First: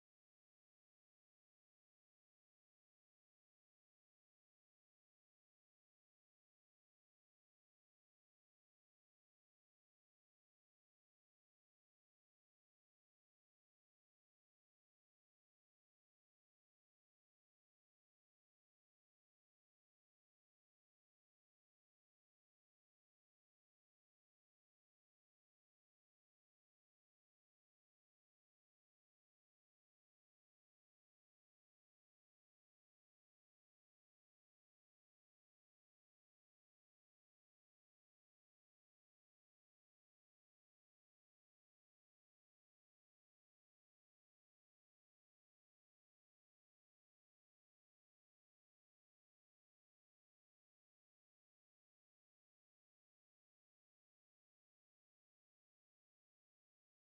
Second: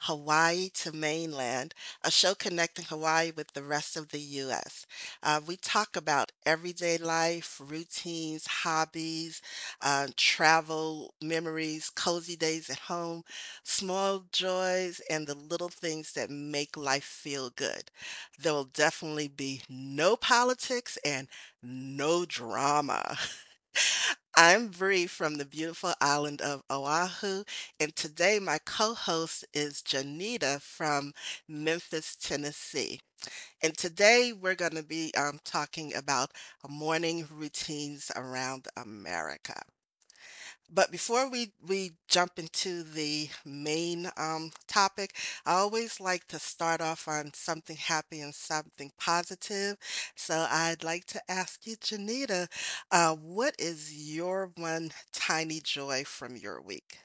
Hawaii to Mainland, a show connecting Hawaii with the rest of the U.S. We talk about everyday life, routines, hobbies, travel, memories, cozy days at home, small joys, and the little things that make life feel good. There will definitely be no politics and no drama. I'm Bree from the beautiful island of Oahu, and today my co-host is Janita from Memphis, Tennessee. And today we're going to be talking about morning routines around America. But before we jump into the main topic, I always like to start off on something happy and something positive. So I'd like to ask you, Janita, what is your one tiny joy from your week?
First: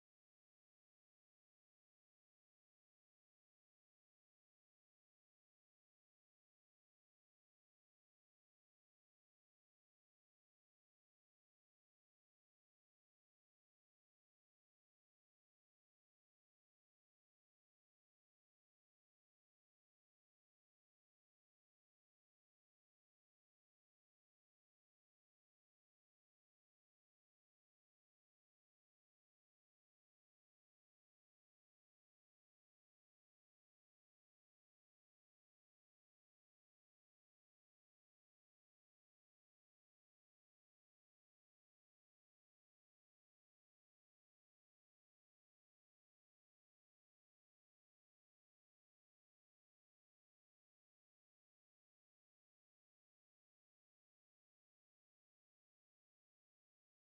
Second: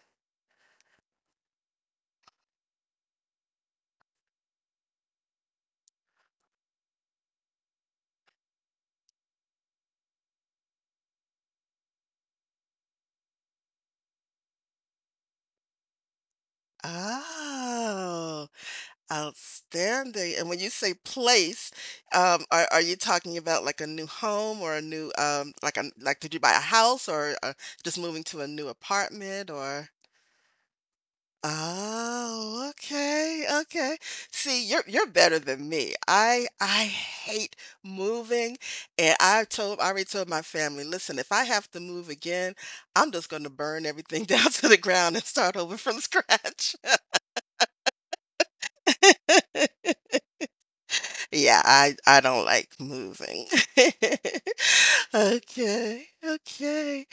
Oh, outstanding. And when you say place, are you talking about like a new home or a new, like a, like did you buy a house or just moving to a new apartment or? Oh, okay, okay. See, you're better than me. I hate moving, and I already told my family, listen, if I have to move again, I'm just going to burn everything down to the ground and start over from scratch. Yeah, I don't like moving. Okay, okay.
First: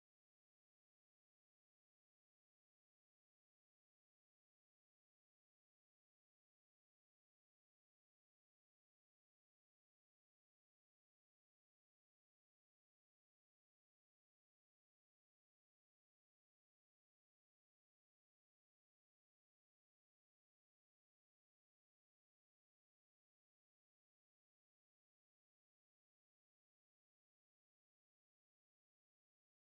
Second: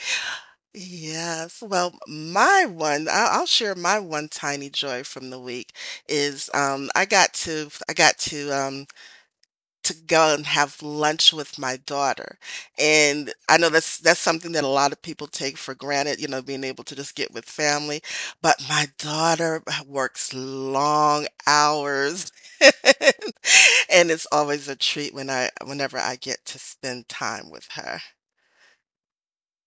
Yes. Well, I'll share my one tiny joy from the week is I got to to go and have lunch with my daughter, and I know that's something that a lot of people take for granted, you know, being able to just get with family. But my daughter works long hours, and it's always a treat whenever I get to spend time with her.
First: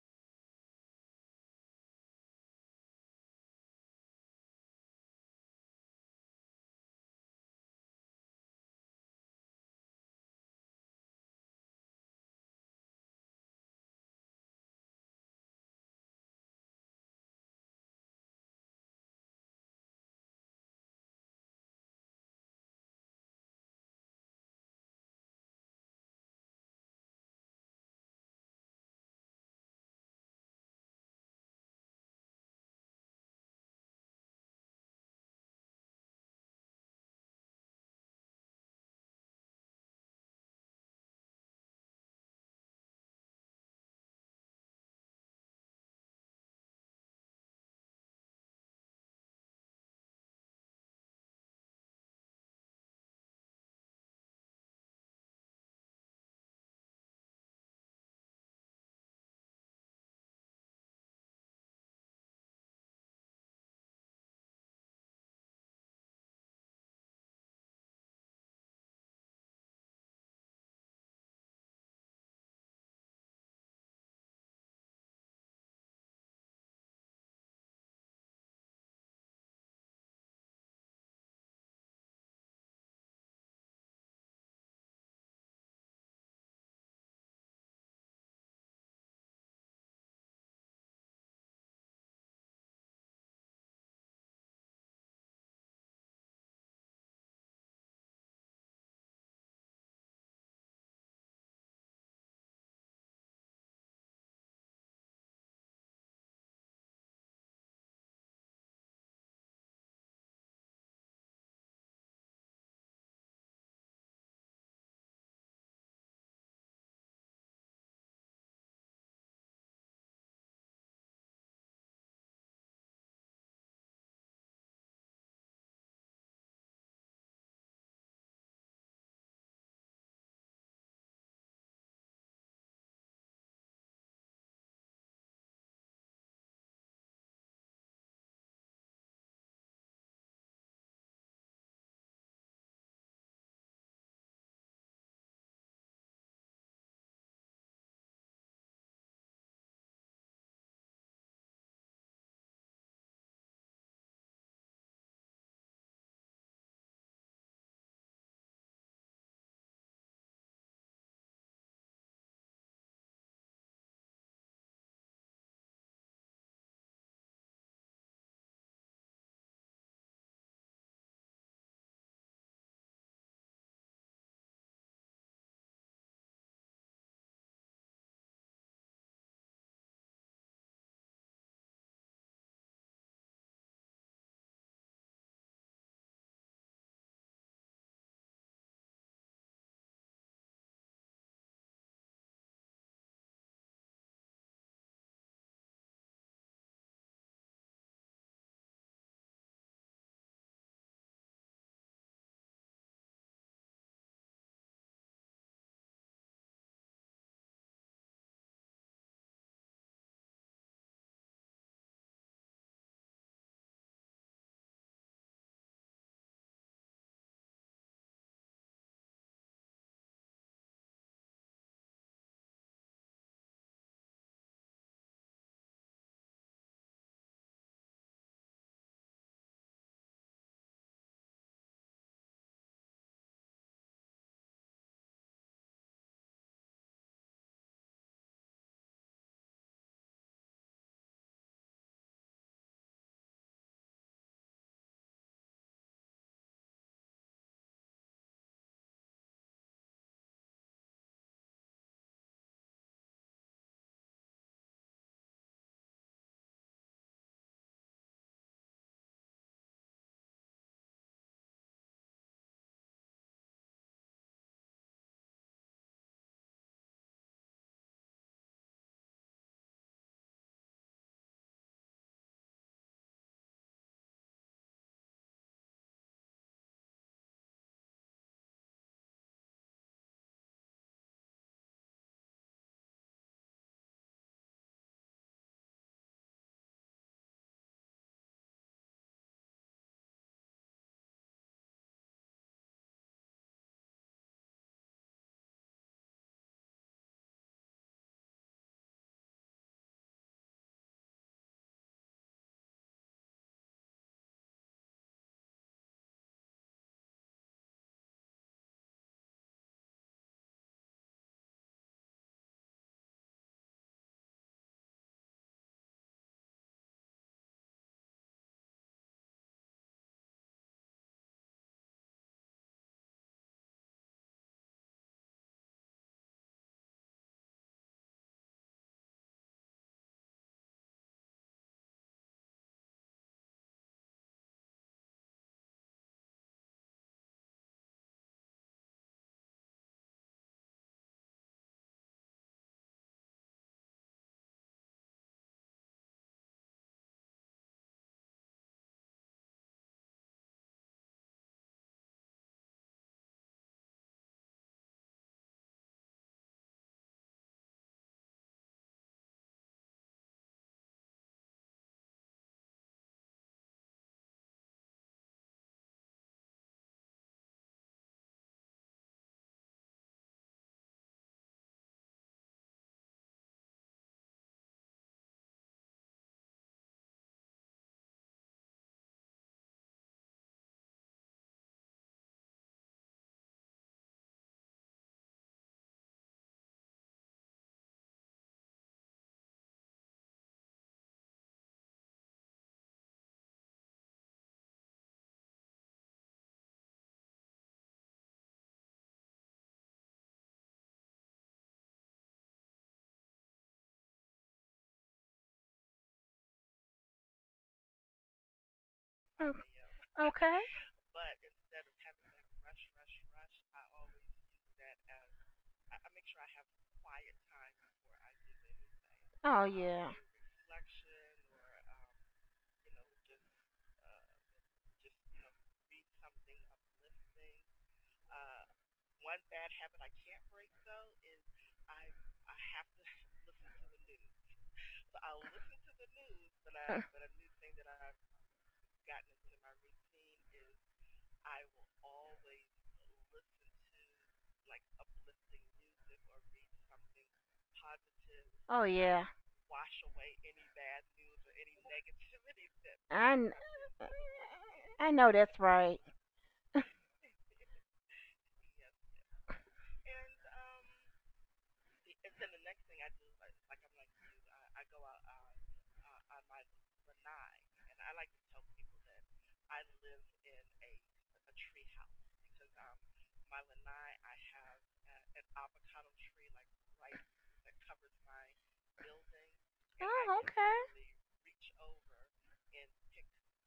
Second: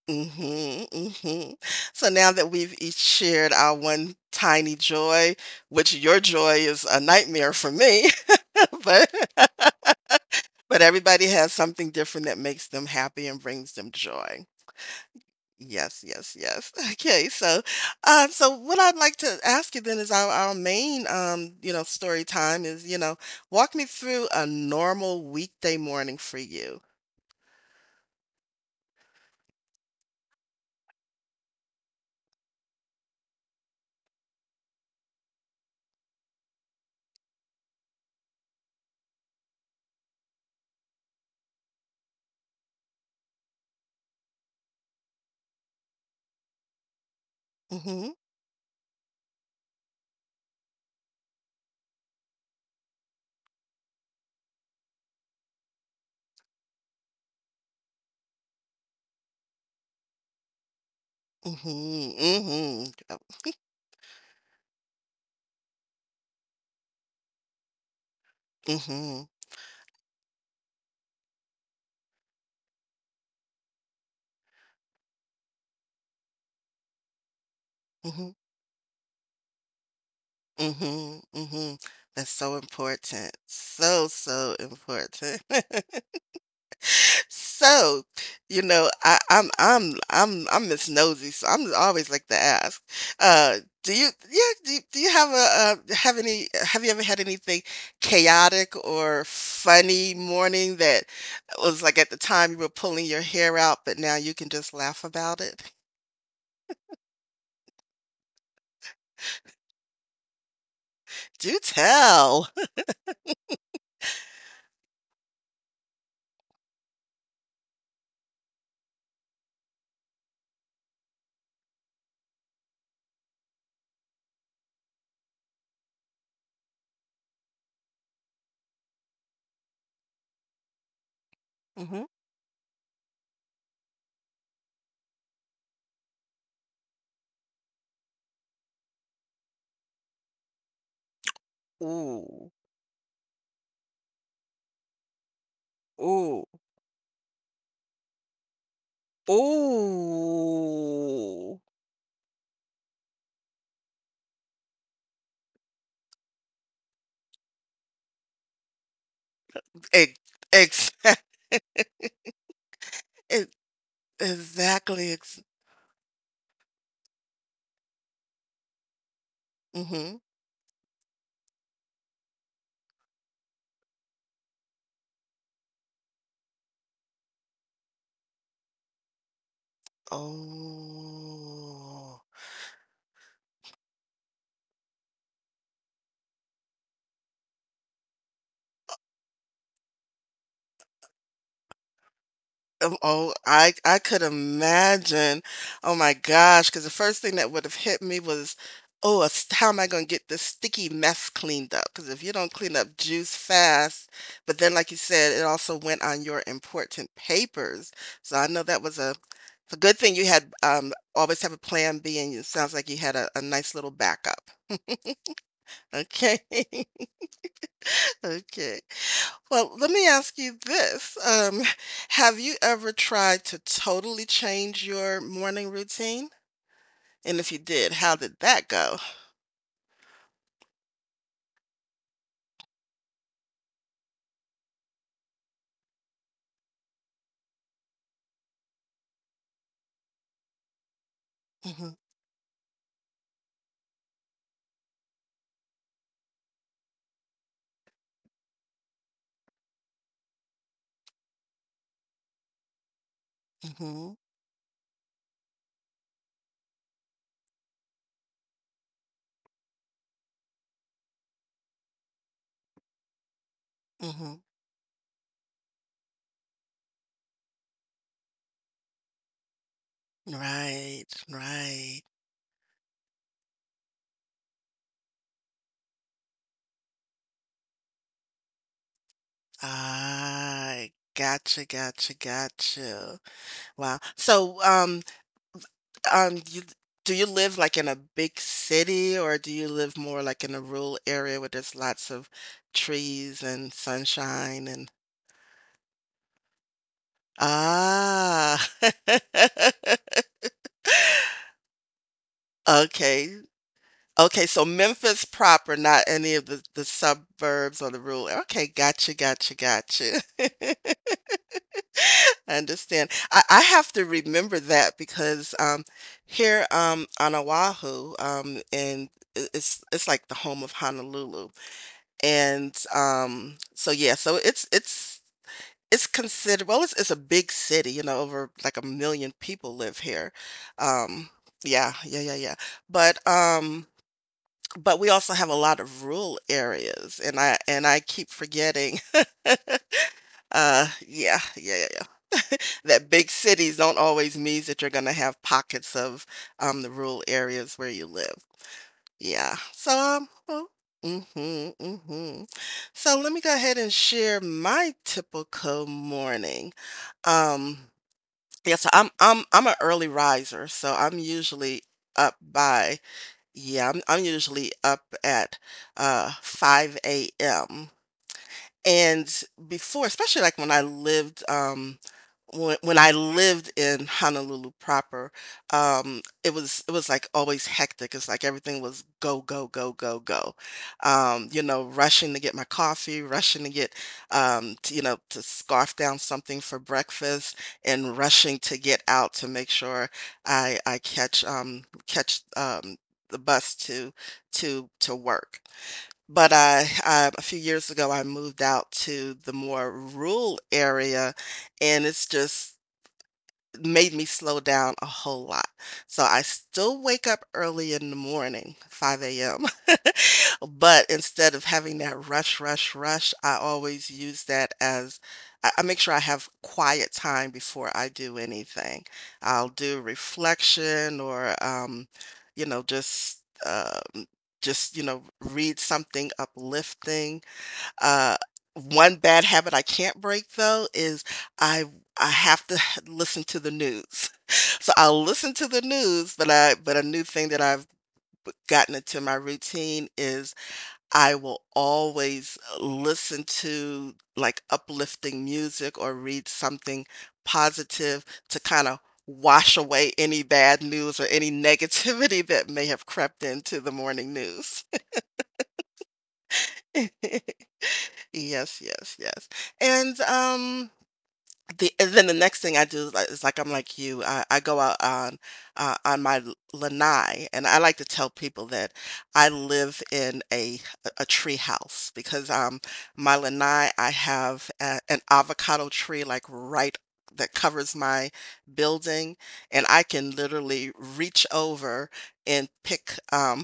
Mhm, mhm. So now that we've each shared our one tiny joy, which your joy is a nightmare for me, but but everybody has something different that makes them happy and brings them joy. Yes, yes, yes. Okay, so so what I'd like to ask you then is our main you know, story time is, you know, walk me through a normal weekday morning for you. Mhm, mhm, mhm, mhm, mhm, mhm, mhm. That's so important. So, so important. So, you know, I'm Miss Nosy, so I'm always like to ask, uh, do you yeah do you have a have you ever had anything chaotic or funny morning that was like at the time you were pulling your hair out, but now you can just laugh about it? Do tell. hmm Ooh, ooh, ooh. Ex- ex- Exactly, ex mhm. Oh. Oh, I could imagine. Oh my gosh! Because the first thing that would've hit me was, "Oh, a st how am I gonna get this sticky mess cleaned up? Because if you don't clean up juice fast but then like you said, it also went on your important papers, so I know that was a good thing you had, always have a plan B, and it sounds like you had a nice little backup. Okay. Okay. Well, let me ask you this. Have you ever tried to totally change your morning routine? And if you did, how did that go? Mhm, mhm, mhm. Right, right. Ah, gotcha, gotcha, gotcha. Wow. So, you, do you live like in a big city or do you live more like in a rural area where there's lots of trees and sunshine and Ah. Okay. Okay, so Memphis proper, not any of the suburbs or the rural. Okay, gotcha, gotcha, gotcha. I understand. I have to remember that because, here, on Oahu, and I it's like the home of Honolulu, and, so, yeah, so it's considered well, it's a big city, you know, over like a million people live here. Um, yeah, yeah, yeah, yeah. But um, but we also have a lot of rural areas, and I keep forgetting. Yeah, yeah, yeah, yeah. That big cities don't always means that you're gonna have pockets of the rural areas where you live. Yeah. So. Well, mm-hmm, mm-hmm. So let me go ahead and share my typical morning. Um, Yeah, so I'm an early riser, so up by I'm usually up at 5 a.m. And before, especially like when I lived, when I lived in Honolulu proper, it was like always hectic. It's like everything was go, go, go, go, go. You know, rushing to get my coffee, rushing to get, to, you know, to scarf down something for breakfast, and rushing to get out to make sure I catch the bus to work. But I a few years ago, I moved out to the more rural area, and it's just made me slow down a whole lot. So I still wake up early in the morning, 5 Mm. AM, Okay. but instead of having that rush, rush, rush, I always use that as I make sure I have quiet time before I do anything. Oh I'll do yeah. reflection or, you know, um, just, you know, read something uplifting. Uh, one bad habit I can't break though is I I have to listen to the news. So I'll listen to the news, but I but Uh, a new thing that I've gotten into my routine is I will always listen to like uplifting music or read something positive to Oh kind of yeah. wash away any bad news or any negativity that may have I crept kn- into the morning news. I know that's right. Yes, yes, yes. And the and then the next thing I do is like I'm like you. I go out on my lanai, and I like to tell people that I live in a tree house because my lanai I have a, an avocado tree like right that covers my building, and I can Oh, okay. literally reach over and pick um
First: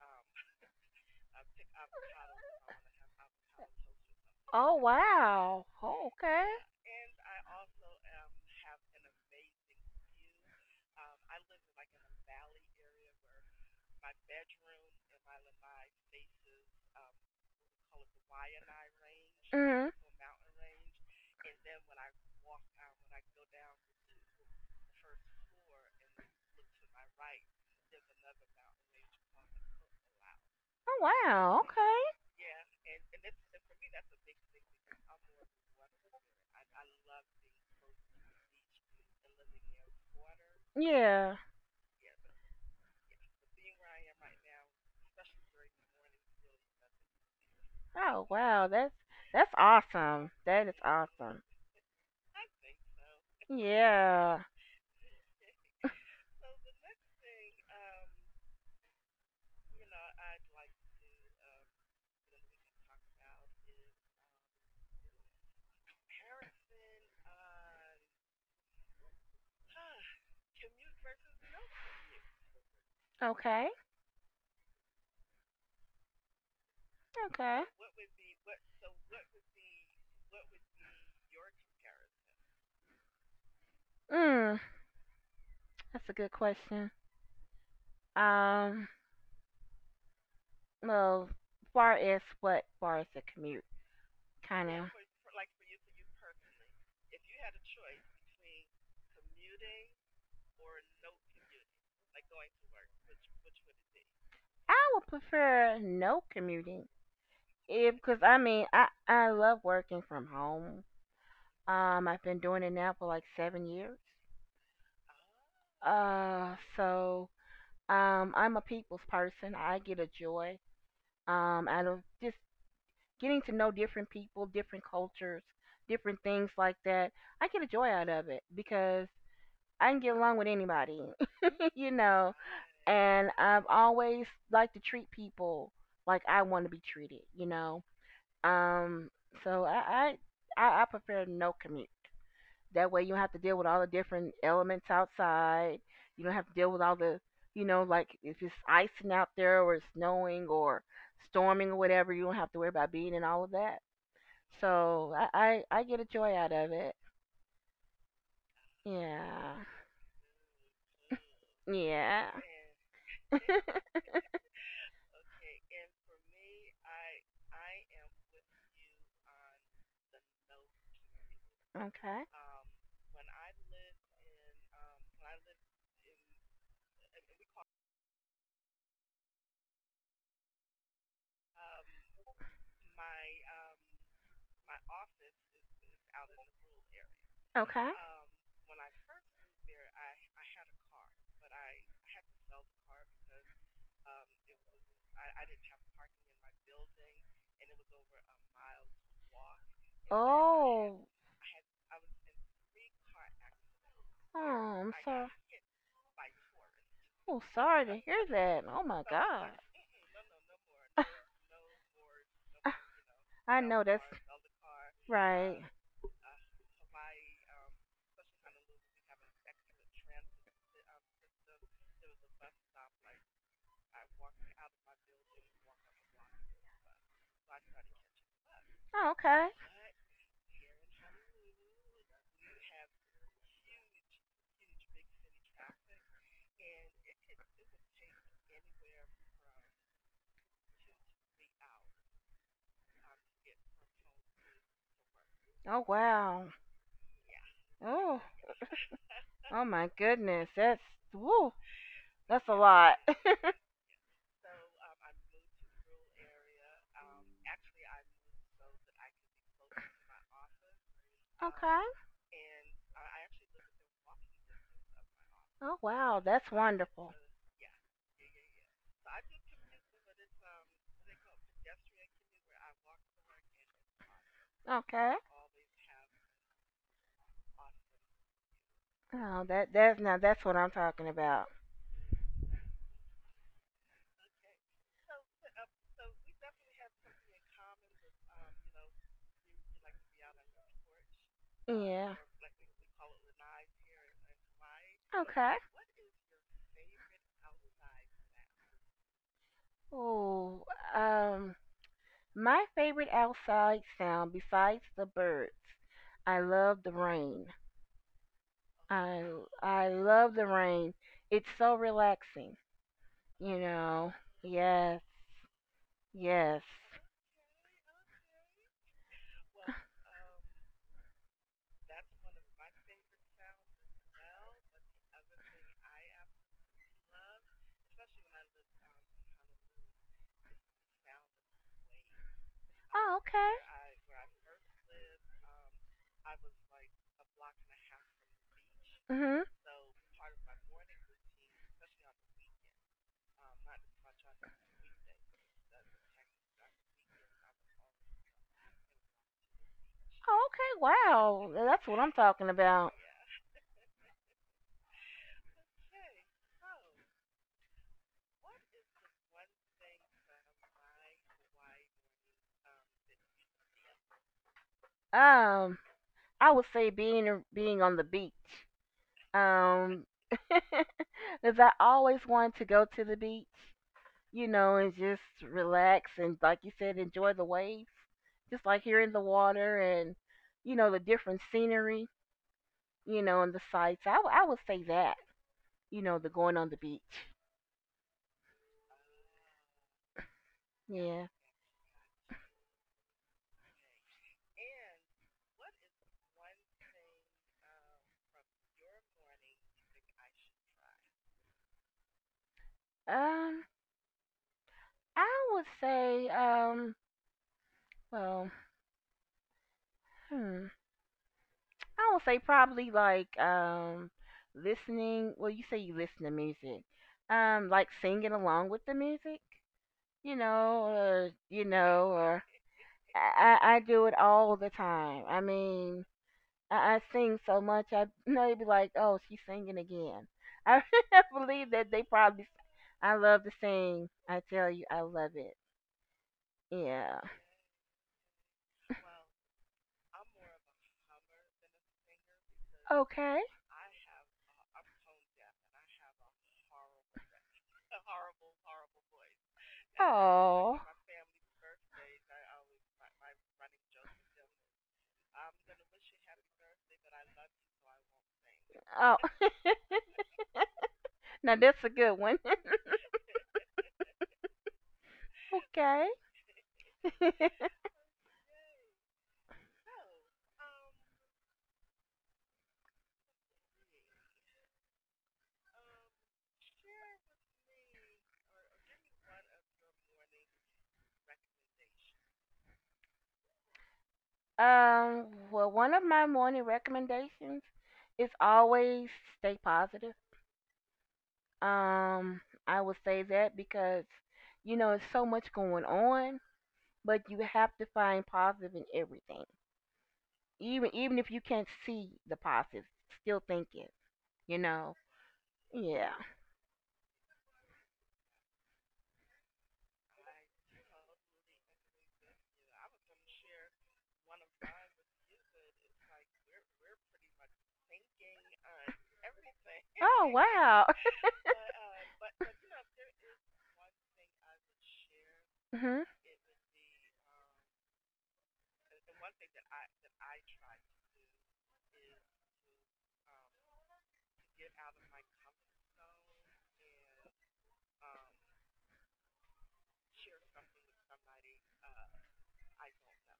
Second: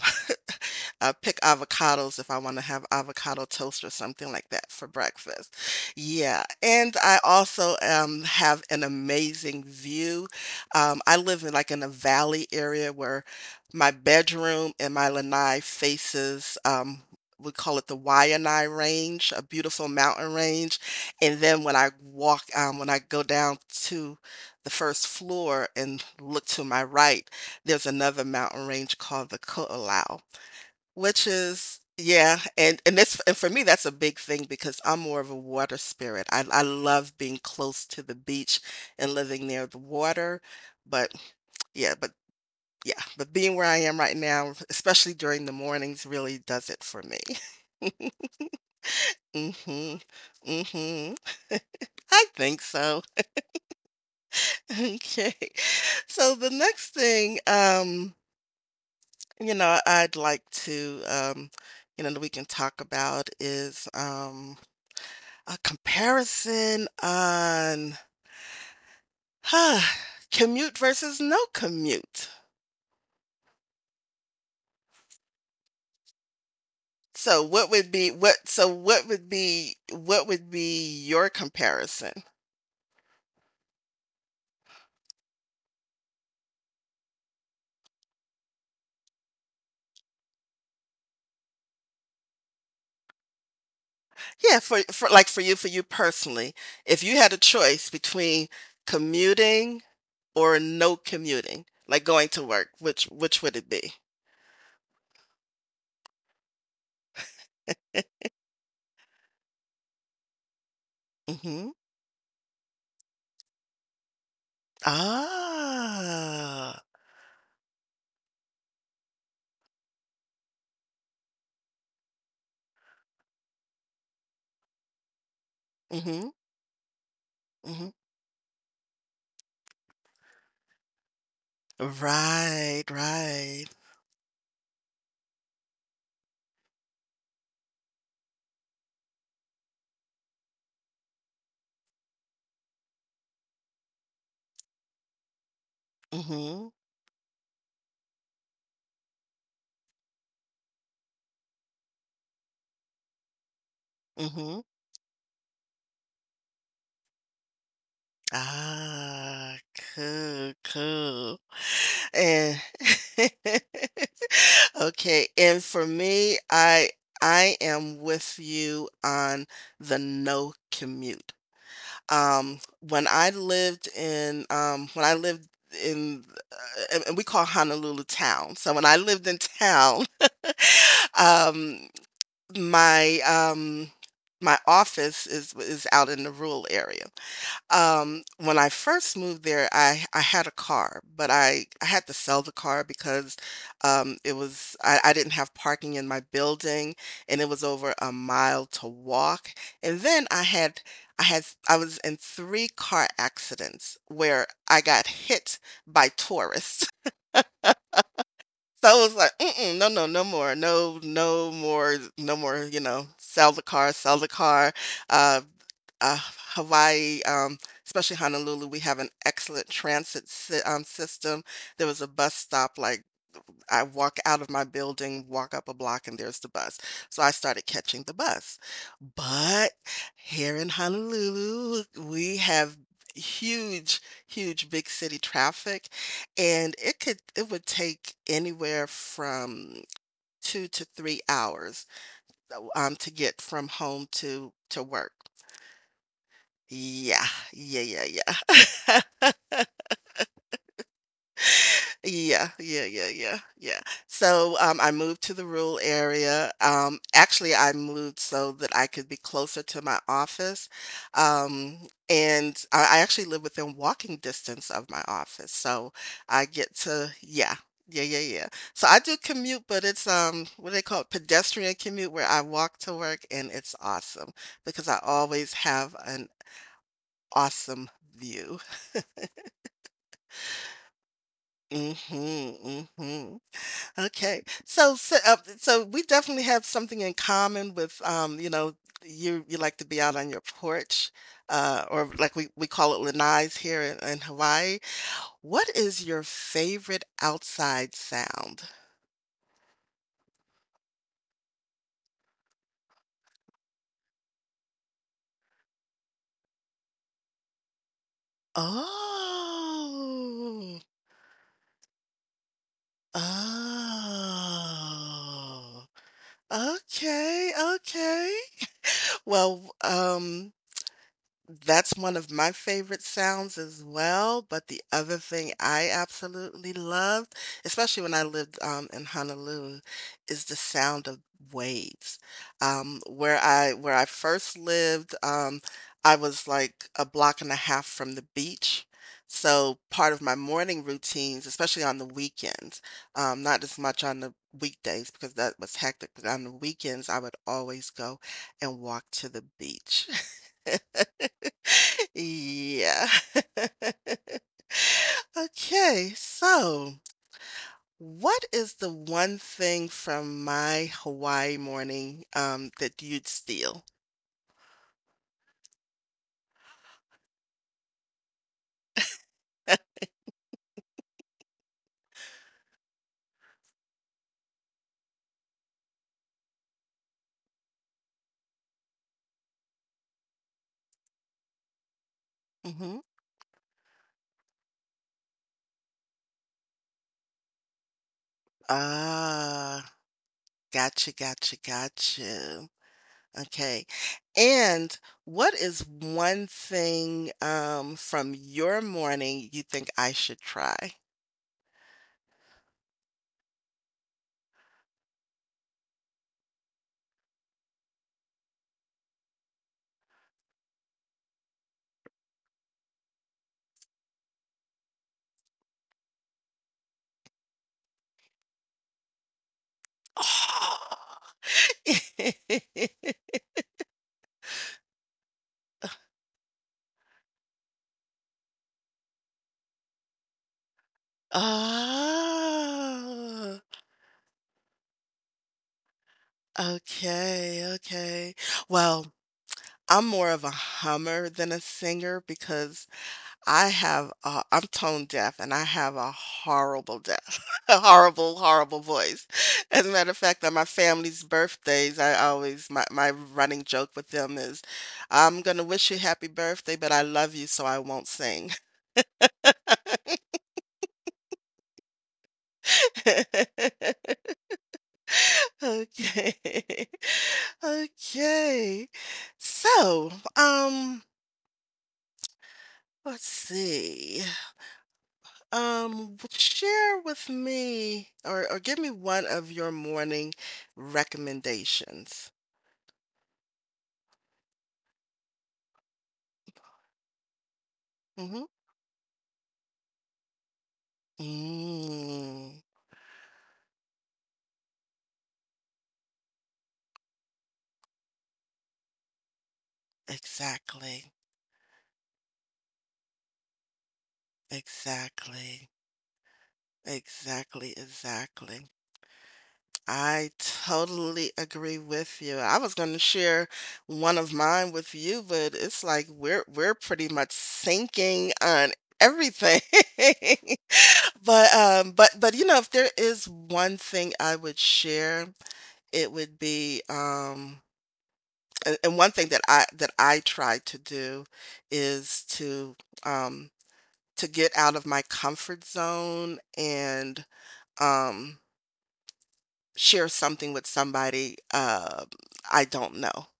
uh, pick avocados if I want to have avocado toast or something like that Oh for breakfast. wow. Oh, Yeah, okay. and I also have an amazing view. I live in like in a valley area where my bedroom and my lanai faces. We call it the Waianae Range, a beautiful Mhm. mountain range. And then when I walk, when I go down to the first floor and look to my right, there's another mountain range called the Ku'olau. Oh Which wow. is Okay. yeah, and this and for me that's a big thing because I'm more of a water spirit. I love being close to the beach and living near the water, but Yeah. yeah, but yeah, but being where I am right now, especially during the mornings, really does it for me. Oh wow. That's Mhm. awesome. That is Mhm. awesome. I think so. Yeah. Okay. So the next thing you know, I'd like to you know that we can talk about is a comparison on huh, commute versus no commute. Okay. So Okay. what would be what so what would be your comparison? Mm, that's a good question. Um, well, far as the commute. Yeah, Kind for, of. For you personally, if you had a choice between commuting or no commuting, like going to work, which would it be? I would prefer no commuting. If, 'Cause I mean, I love working from home. Mm-hmm. I've been doing it now for like 7 years. Uh, Ah. so I'm a people's person. I get a joy out of just getting to know different people, different cultures, different Mm-hmm. things like that. I get a joy Mm-hmm. out of it because I can get along with anybody, you know. Right, And I've right. always liked to treat people like I want to be treated, you know. Um, so I prefer no commute. That way you don't have to deal with all the different elements outside. You don't have to Mm-hmm. deal with all the you know, like if it's icing out there or it's snowing or storming or whatever, you don't have to worry about being in all of that. Mm-hmm. So I get a joy out of it. Yeah. Ah, cool, cool. Yeah. And okay, and for me, I am with you on the no commute. Okay. Um, when I lived in uh, and we call Honolulu town. So when I lived in town, um my my office is out in the rural area. Okay. When I first moved there, I had a car, but I had to sell the car because it was I didn't have parking in my building and it was over a mile to walk. And then I had Oh. I had I was in three car accidents Oh, where I I'm got sorry. hit by tourists. Oh, sorry to hear that. Oh So I my was like, God. Mm-mm, no, no, no more. You know, sell I the know car, that's sell the car. Uh, right. uh, Hawaii, especially Honolulu, we have an excellent transit system. There was a bus stop, like I walk out of my building, walk up a block, and there's the bus. So I started catching the bus. Oh, okay. But here in Honolulu, we have huge, huge big city traffic, and it could it would take anywhere from 2 to 3 hours to get from home to work. Oh wow. Yeah, yeah, yeah, Oh. yeah. Oh my goodness. That's Woo. That's Yeah, a yeah, lot. yeah, yeah, yeah. So, I moved to the rural area. Actually, I moved so that I could be closer to my office. Okay. And I actually live within walking distance of my office. Oh So wow. I That's get to, wonderful. yeah, yeah. So I do commute, but it's what do they call it? Pedestrian commute where I walk to work, and it's awesome because I Okay. always have an awesome view. Oh, that's what I'm talking about. Mm-hmm, mm-hmm. Okay. So we definitely have something in common with, you like to be out on your porch, or Yeah. like we call it lanais here in Hawaii. Okay. What is your favorite outside sound? Oh. Um. My favorite outside sound besides the birds. I love the rain. I I love the Oh, rain. It's so relaxing, you know. Yes, oh, yes. okay, okay. Well, that's one of my favorite sounds as well, but the other thing I absolutely loved, especially when I lived, in Honolulu, is the sound of waves. Oh, okay. Where I first lived, I was like a block and a half from the beach. Mhm. So part of my morning routines, especially on the weekends, not as much on the weekdays because that was hectic, but on the weekends I would always go and walk to the beach. Oh, okay. Wow, that's what I'm talking about. Yeah. Okay, so what is the one thing from my Hawaii morning that you'd steal? Um, I would say being on the beach. Because I always wanted to go to the beach, you know, and just relax and, like you said, enjoy the waves, just like you're in the water and, you know, the different scenery, hmm you know, on the side. So I would say that, you know, the going on the beach. Ah, gotcha, Yeah. gotcha, gotcha. Okay. And what is one thing from your morning you think I should try? Um, I would say, um, well, hmm, I would say probably listening. Well, you say you listen to music. Like singing along with the music. You know, or I do it all the time. I mean, I sing so much, I know you'd be like, oh, she's singing again. I believe that Oh. they probably. I love to Oh. sing. I tell you, I love it. Yeah. Okay, okay. Well, I'm more of a hummer than a singer because Okay. I have I'm tone deaf and I have a horrible deaf, a horrible, horrible voice. As a matter of fact, on my Oh. family's birthdays, my running joke with them is, I'm gonna wish you happy birthday, but I love you, so I won't sing. Oh. Now that's a good one. okay. Okay, okay. So, um, let's see. Share with me or give me one of your morning recommendations. Um. Well, one of my morning recommendations is Mm-hmm. always stay positive. Um. Mm, I would say that because you know it's so much going on, but you have to find positive in everything. Exactly. Even if you can't see the positive, still think it. You know. Exactly. Yeah. Exactly. Exactly. I totally agree with you. I was going to share one of mine with you, but it's like we're pretty much syncing on everything. Oh wow. But you know, if there is one thing I would share, Hmm. it would be, and one thing that I try to do is um to get out of my comfort zone and, um, share something with somebody, I don't know.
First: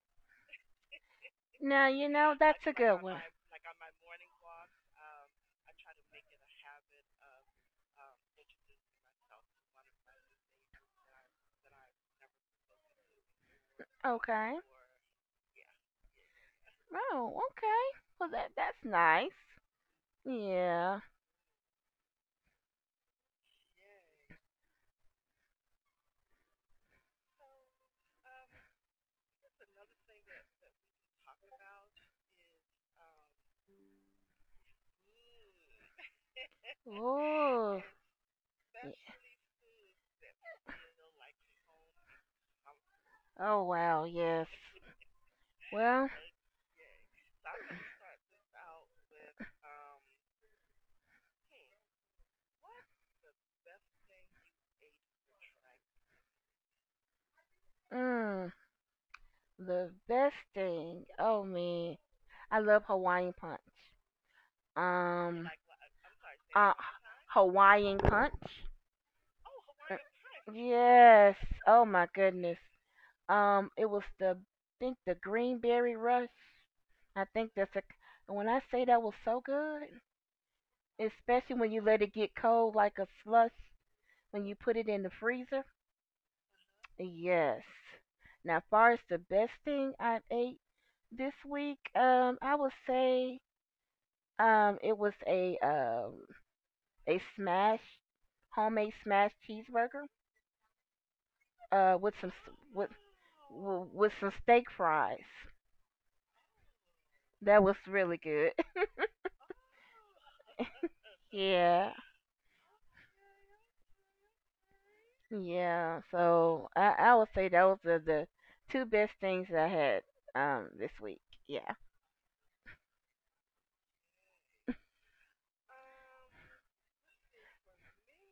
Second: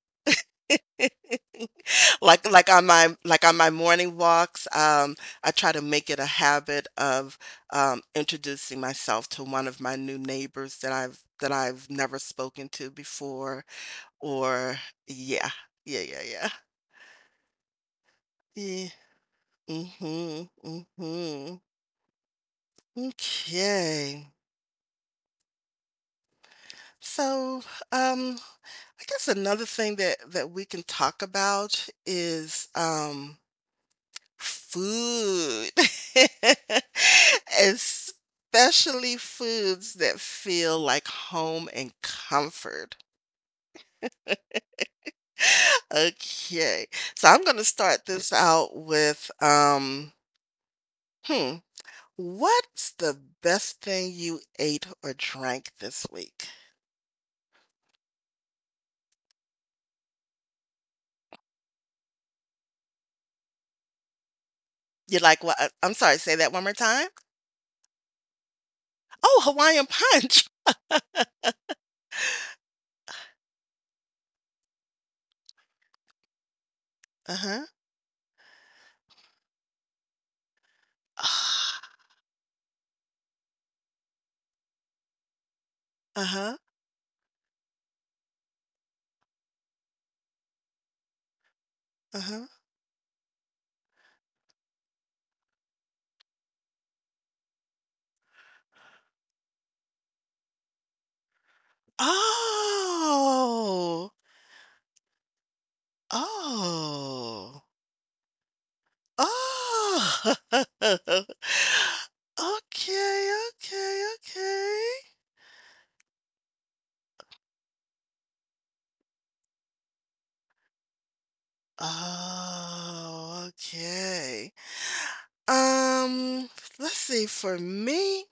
Now you know that's a good one. On my morning walks, I try to make it a habit of, introducing myself to one of my new neighbors that I've never spoken to before Okay. or yeah. Yeah, yeah, yeah. Oh, okay. Well, that that's Yeah. nice. Mhm. Yeah. Mhm. Okay. So, um, I guess another thing that that we can talk about is food. Oh, yeah. Especially foods that feel like home and comfort. Oh wow. Yes. Well. Okay. So I'm going to start this out with hmm, what's the best thing you ate or drank this week? Mm, the best thing. Oh man, I love Hawaiian punch. You're like, Um. well, I'm sorry, say that one more uh time. Hawaiian Punch. Oh, Hawaiian Uh, punch. Yes. Oh my goodness. It was the I think the Greenberry Rush. I Uh think huh. that's a. When I say that was so good, especially when you let it get cold like a slush when you put it in the freezer. Uh huh. Yes. Now, far as the best thing I've ate this week, Uh huh. I would say it was a smash homemade smash cheeseburger uh with some s- with with Oh. some steak fries. Oh. That was really good. Oh. Okay. yeah, Okay. Okay. yeah. So I would say those are the two best things I had this week. Yeah. Oh. Okay. Um. Let's see. For me,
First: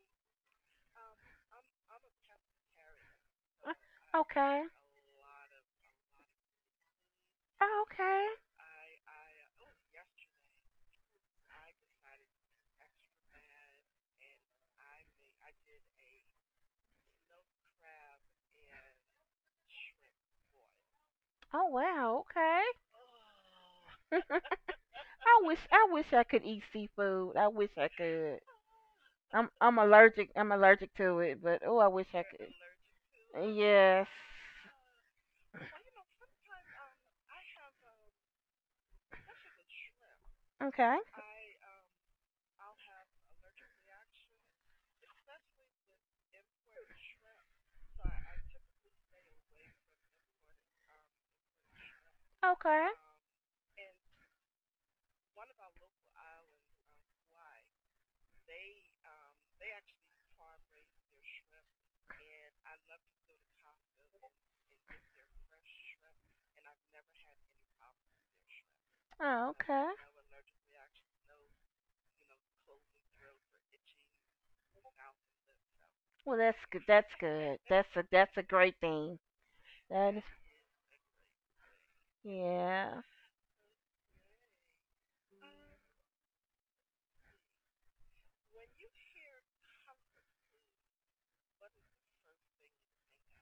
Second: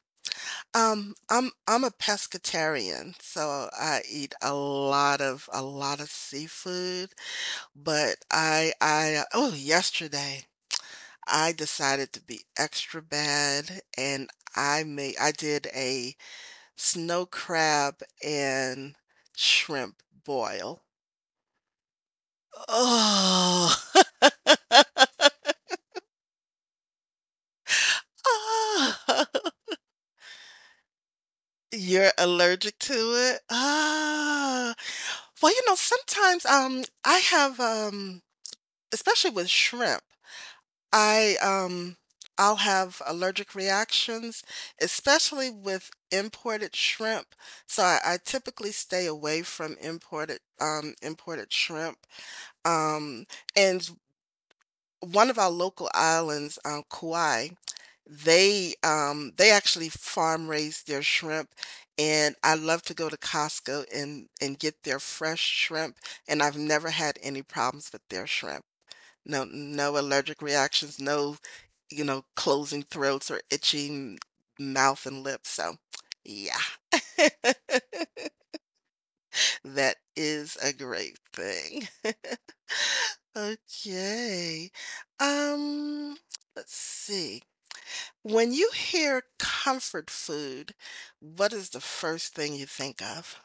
I'm a pescatarian, so I eat a Okay. lot of seafood. Oh, But okay. I oh, yesterday, I decided to be extra bad, and I did a snow crab and shrimp boil. Oh wow. Okay. Oh. I wish I could eat seafood. I wish I could. Ah. I'm allergic. I'm allergic to it. But oh, I wish You're I allergic to it? could. Yes. Ah. Well, you know, sometimes, I have, especially with shrimp, Okay. I um I'll have allergic reactions, especially with imported shrimp. So I typically stay away from imported imported shrimp. Okay. Um, and one of our local islands, Kauai, they actually farm raise their shrimp, and I love to go to Costco and get their fresh shrimp, and I've never had any problems with their shrimp. No Oh, okay. no allergic reactions, no, you know, closing throats or itching mouth and lips, so, Well, yeah. that's good. That's good. That's a great thing. That That is, is a great thing. yeah. Okay, um, let's see. When you hear comfort food, what is the first thing you think of?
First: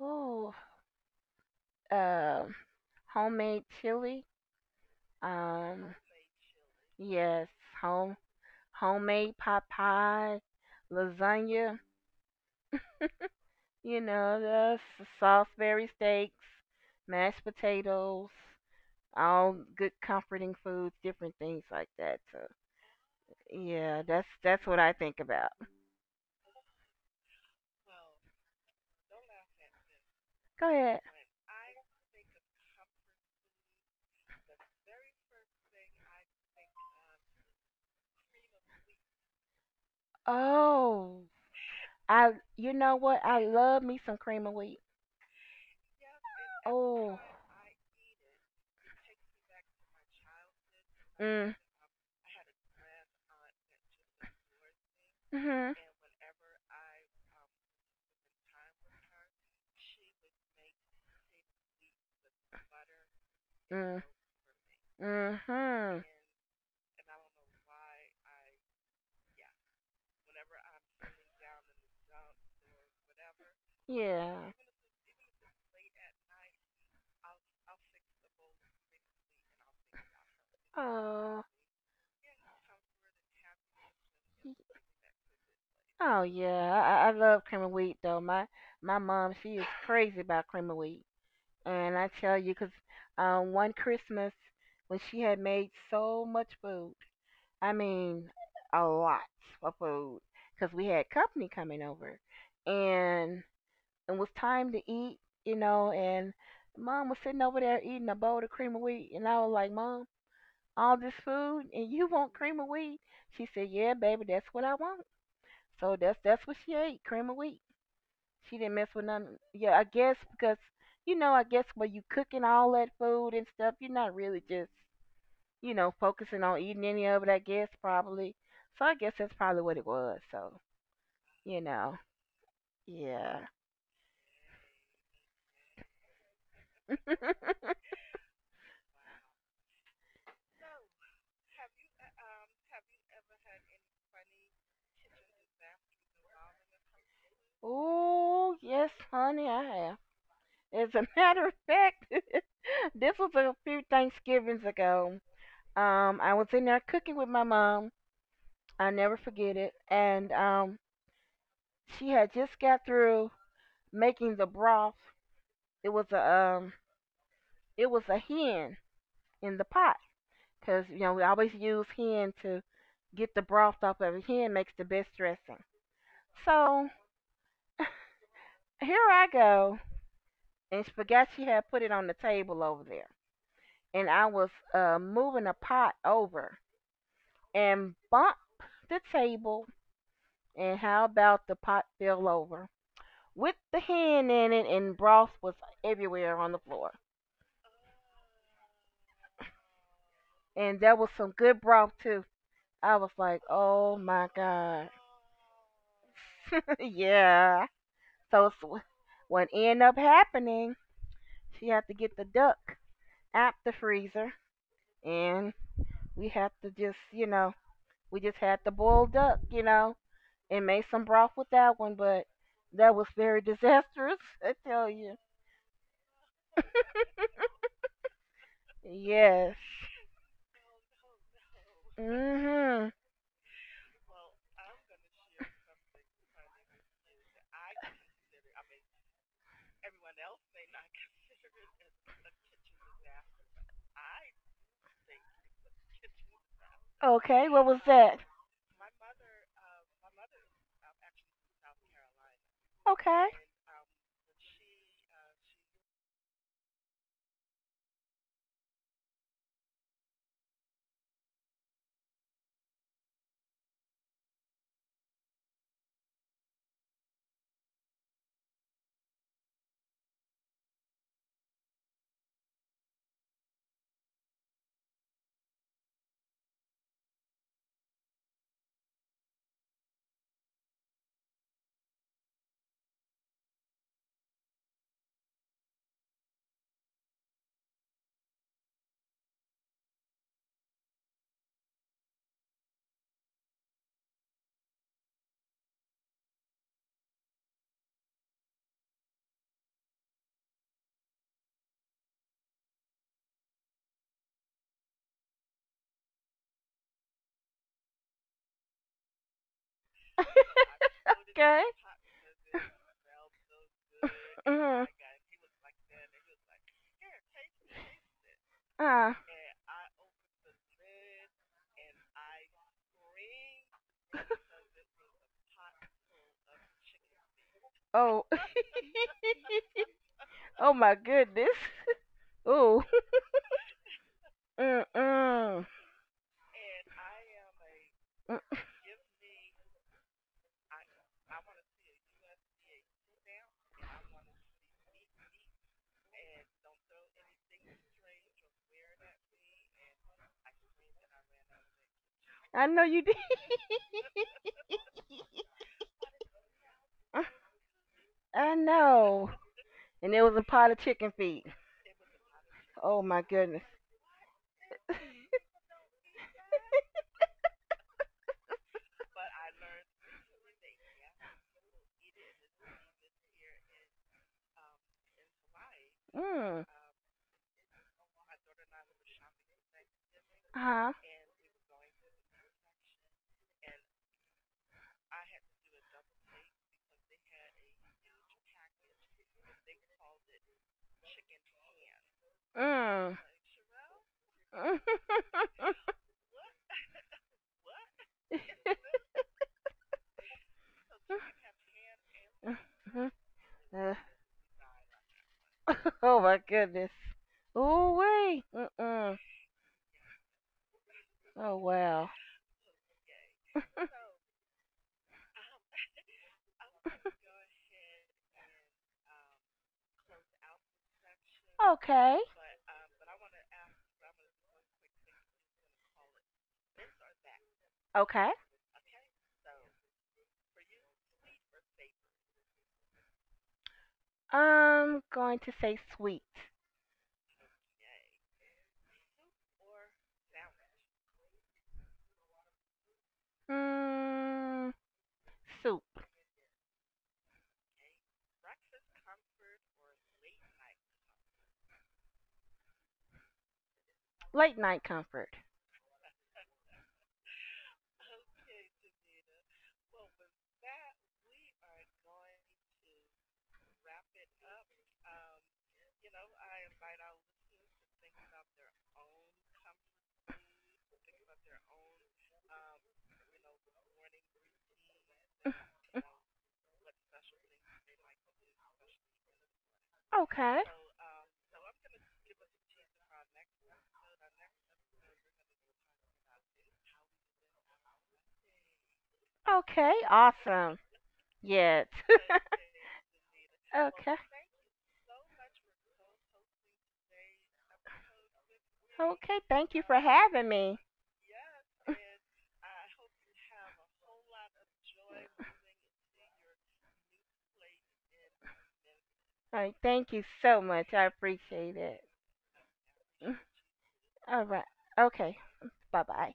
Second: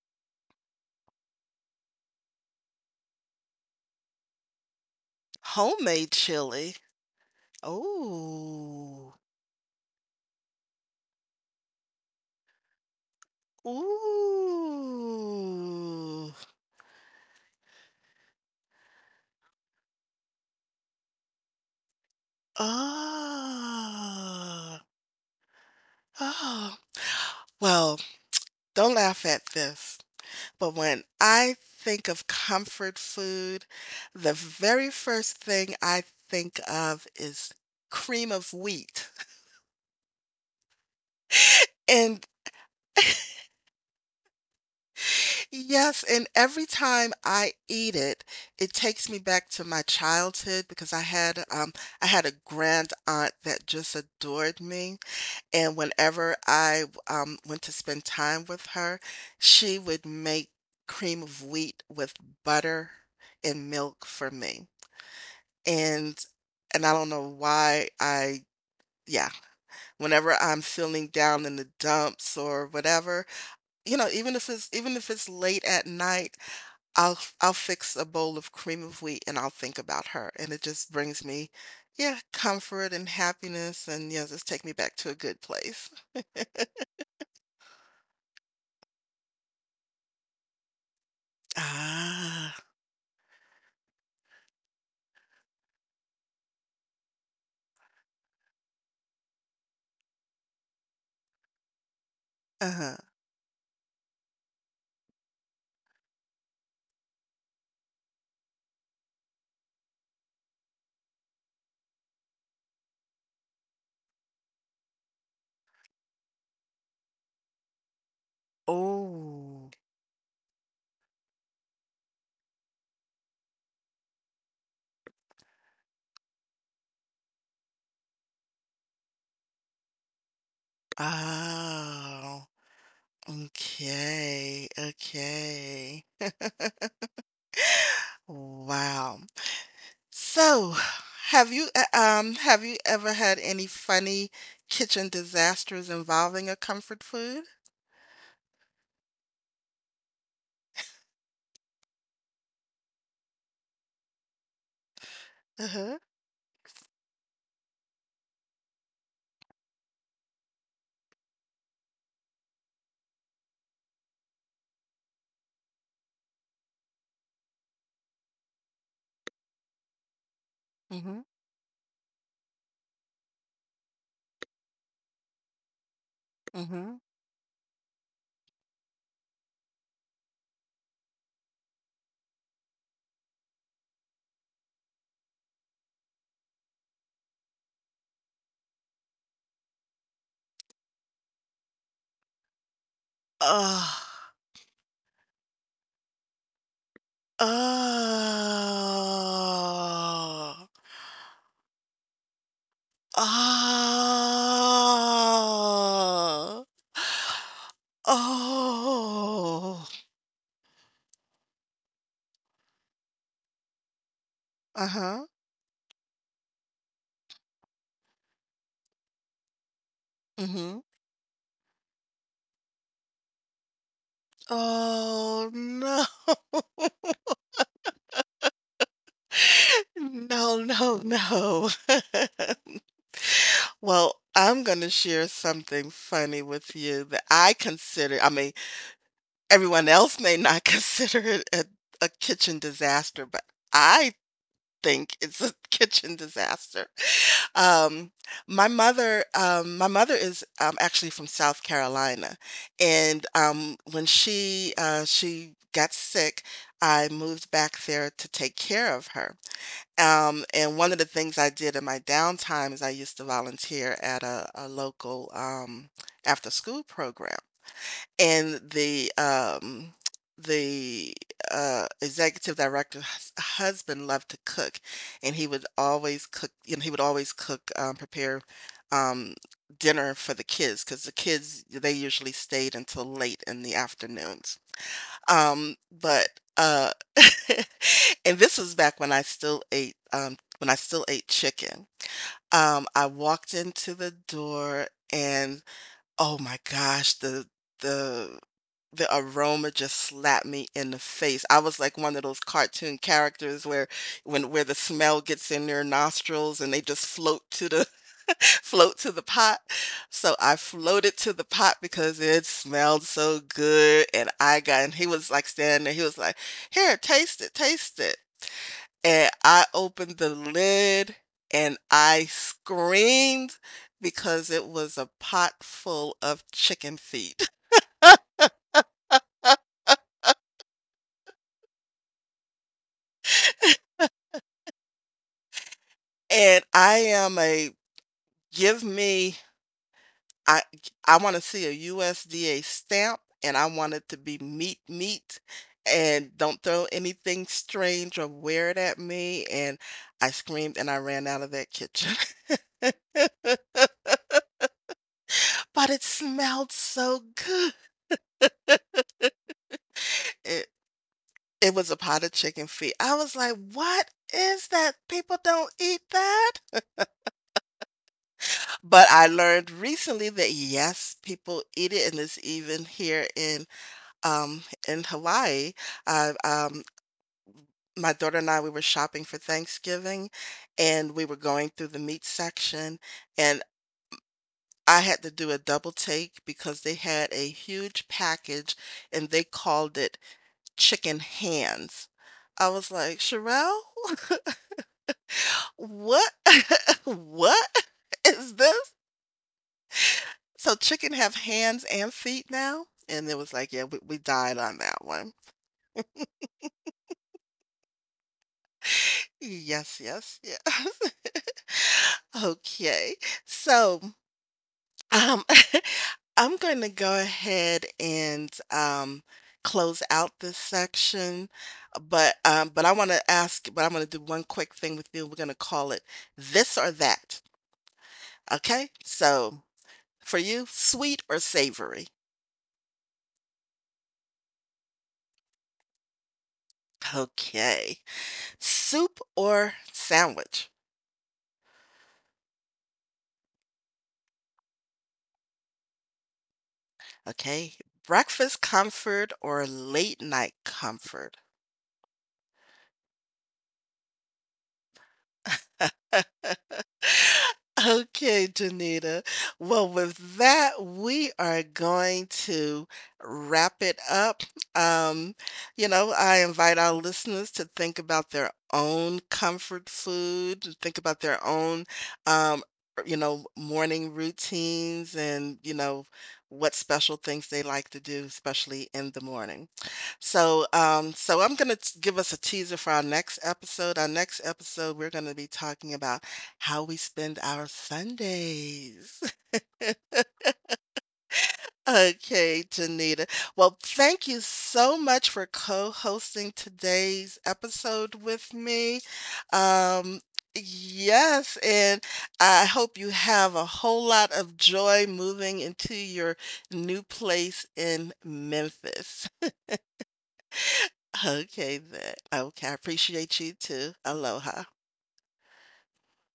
Oh, um, homemade chili. Um, Homemade chili. yes, home Oh, homemade pot pie, lasagna. You know, that's the Salisbury ooh. steaks, mashed potatoes, all good comforting foods, different things like that. So, yeah, that's Oh. what I think about. Oh. Well, don't laugh at this, Go but ahead. when I think of comfort food, the very first thing I think of is cream of wheat. Oh, And I you know what? I love me some cream of wheat. yes, and every time Oh. I eat it, it takes me back to my childhood because Mm. I had a grand aunt that just adored me. Mhm. And whenever I went to spend time with her, she would make cream of wheat with butter and Mm. milk for me. Mhm. And I don't know why yeah, whenever I'm feeling down in the dumps or whatever, you know, Yeah. Even if it's late at night, I'll fix a bowl of cream of wheat and I'll think about her. And it just brings Oh. me, yeah, comfort and happiness and yeah, just take me back to a good place. Oh yeah, I love cream of wheat though. My mom, she is crazy about cream of wheat, and I tell you, Ah. 'cause one Christmas when she had made so much food, I mean, a lot of food, 'cause we had company coming over, Uh-huh. and and it was time to eat, you know, and mom was sitting over there eating a bowl of cream of wheat, and I was like, Mom, all this food, and you want cream of wheat? She said, Yeah, baby, that's what I want. So that's what she ate, cream of wheat. She didn't mess with none. Oh. Yeah, I guess because you know, I guess when you cooking all that food and stuff, you're not really just you know focusing on eating any of it. I guess probably. So I guess that's probably what it was. So you know, Oh. yeah. Okay. Okay. Wow. So, have you ever had any funny kitchen disasters involving a comfort food? Oh yes, honey, I have. As a matter of fact, this was a few Thanksgivings ago. Uh-huh. I was in there cooking with my mom. I never forget it. And she had just got through making the broth. It was a um, hen in the pot because you know Mm-hmm. we always use hen to get the broth off of it. Hen makes the best dressing. So Mm-hmm. here I go, and she forgot she had put it on the table over there, and I was moving a pot over and bumped the table, and how about the pot fell over with the Oh. hen in it, and broth was everywhere on the floor. Oh. And there was some good broth too. I was like, oh my god, Oh. yeah. So what ended Oh. up happening. She had to get the duck out the freezer, Uh-huh. and we had to just, you know, we just had to boil duck, you know, and Mhm. made some broth with that one. But that was very disastrous, I tell you. Oh, no. Yes. No, no, no. Mhm. Well, I'm gonna share something funny with you that I consider, I mean, everyone else may not consider it a kitchen disaster, but I think it's a kitchen disaster. Okay. What was Um, that? My mother is actually from South Carolina, and Okay. When she got sick, I moved back there to take care of her. And one of the things I did in my downtime is I used to volunteer at a local after school program, and the, executive director's husband loved to cook, and he would always cook, you know, he would always prepare, um, dinner for the kids because the kids, they usually stayed until late in the afternoons. But and this was back when I still ate, when I still ate chicken. I walked into the door and oh my gosh, the the aroma just slapped me in the face. I was like one of those cartoon characters where the smell gets in their nostrils and they just float to the float to the pot. So I floated to the Okay. pot because it smelled so good and I Mhm. got and he was like standing there, he was like, here, taste it, taste it, Ah. and I opened the lid and I screamed because it was a pot full of chicken feet. Oh. oh my goodness. Ooh. Mm mm. And I am a give me I I want to see a USDA stamp and I want it to be meat meat, and don't throw anything strange or weird at me, and I screamed and I ran out of that kitchen. I know you did. But it smelled so good. I know. And it was a It pot of chicken feet. It was a potted chicken feet. Oh I my was like, goodness. "What is that? People don't eat that?" But I learned recently that, yes, people eat it, and it's even here in Hawaii. I, Mm. um my daughter and I, we were shopping for Thanksgiving, Huh. and we were going through the meat section, and I had to do a double take because they had a huge package, and they called it chicken hands. I was Mm. like, "Sherelle? What? What is this? So chicken have hands and feet now?" Mhm. And it was like, yeah, Uh, we died on that one. oh my goodness. Ooh wee. Mm mm. Yes, yes, yes. Oh well. Okay. So um I'm going to go ahead and close out this section, Okay. but I want to ask, but I'm going to do one quick thing with you. We're going to call it this or that. Okay. Okay? So for you, sweet or savory? I'm going to say sweet. Okay. Soup or sandwich? Mm, Soup. Okay. Breakfast comfort or late night comfort? Late night comfort. Okay, Janita. Well, with that, we are going to wrap it up. Um, you know, I invite our listeners to think about their own comfort food, to think about their own, um, you know, morning routines and, you know, what special things they like to do, especially in the morning. Okay. So, I'm gonna give us a teaser for our next episode. Our next episode, we're gonna be talking about how we spend our Sundays. Okay. Awesome. Yes. Okay, Janita. Well, Okay. thank you so much for co-hosting today's episode with me. Okay. Thank you for Um, having me. yes, and I hope you have a whole lot of joy moving into your new place in Memphis. All right. Thank you so much. I appreciate Okay it. then. Okay, I appreciate you too. All right. Aloha. Okay. Bye bye.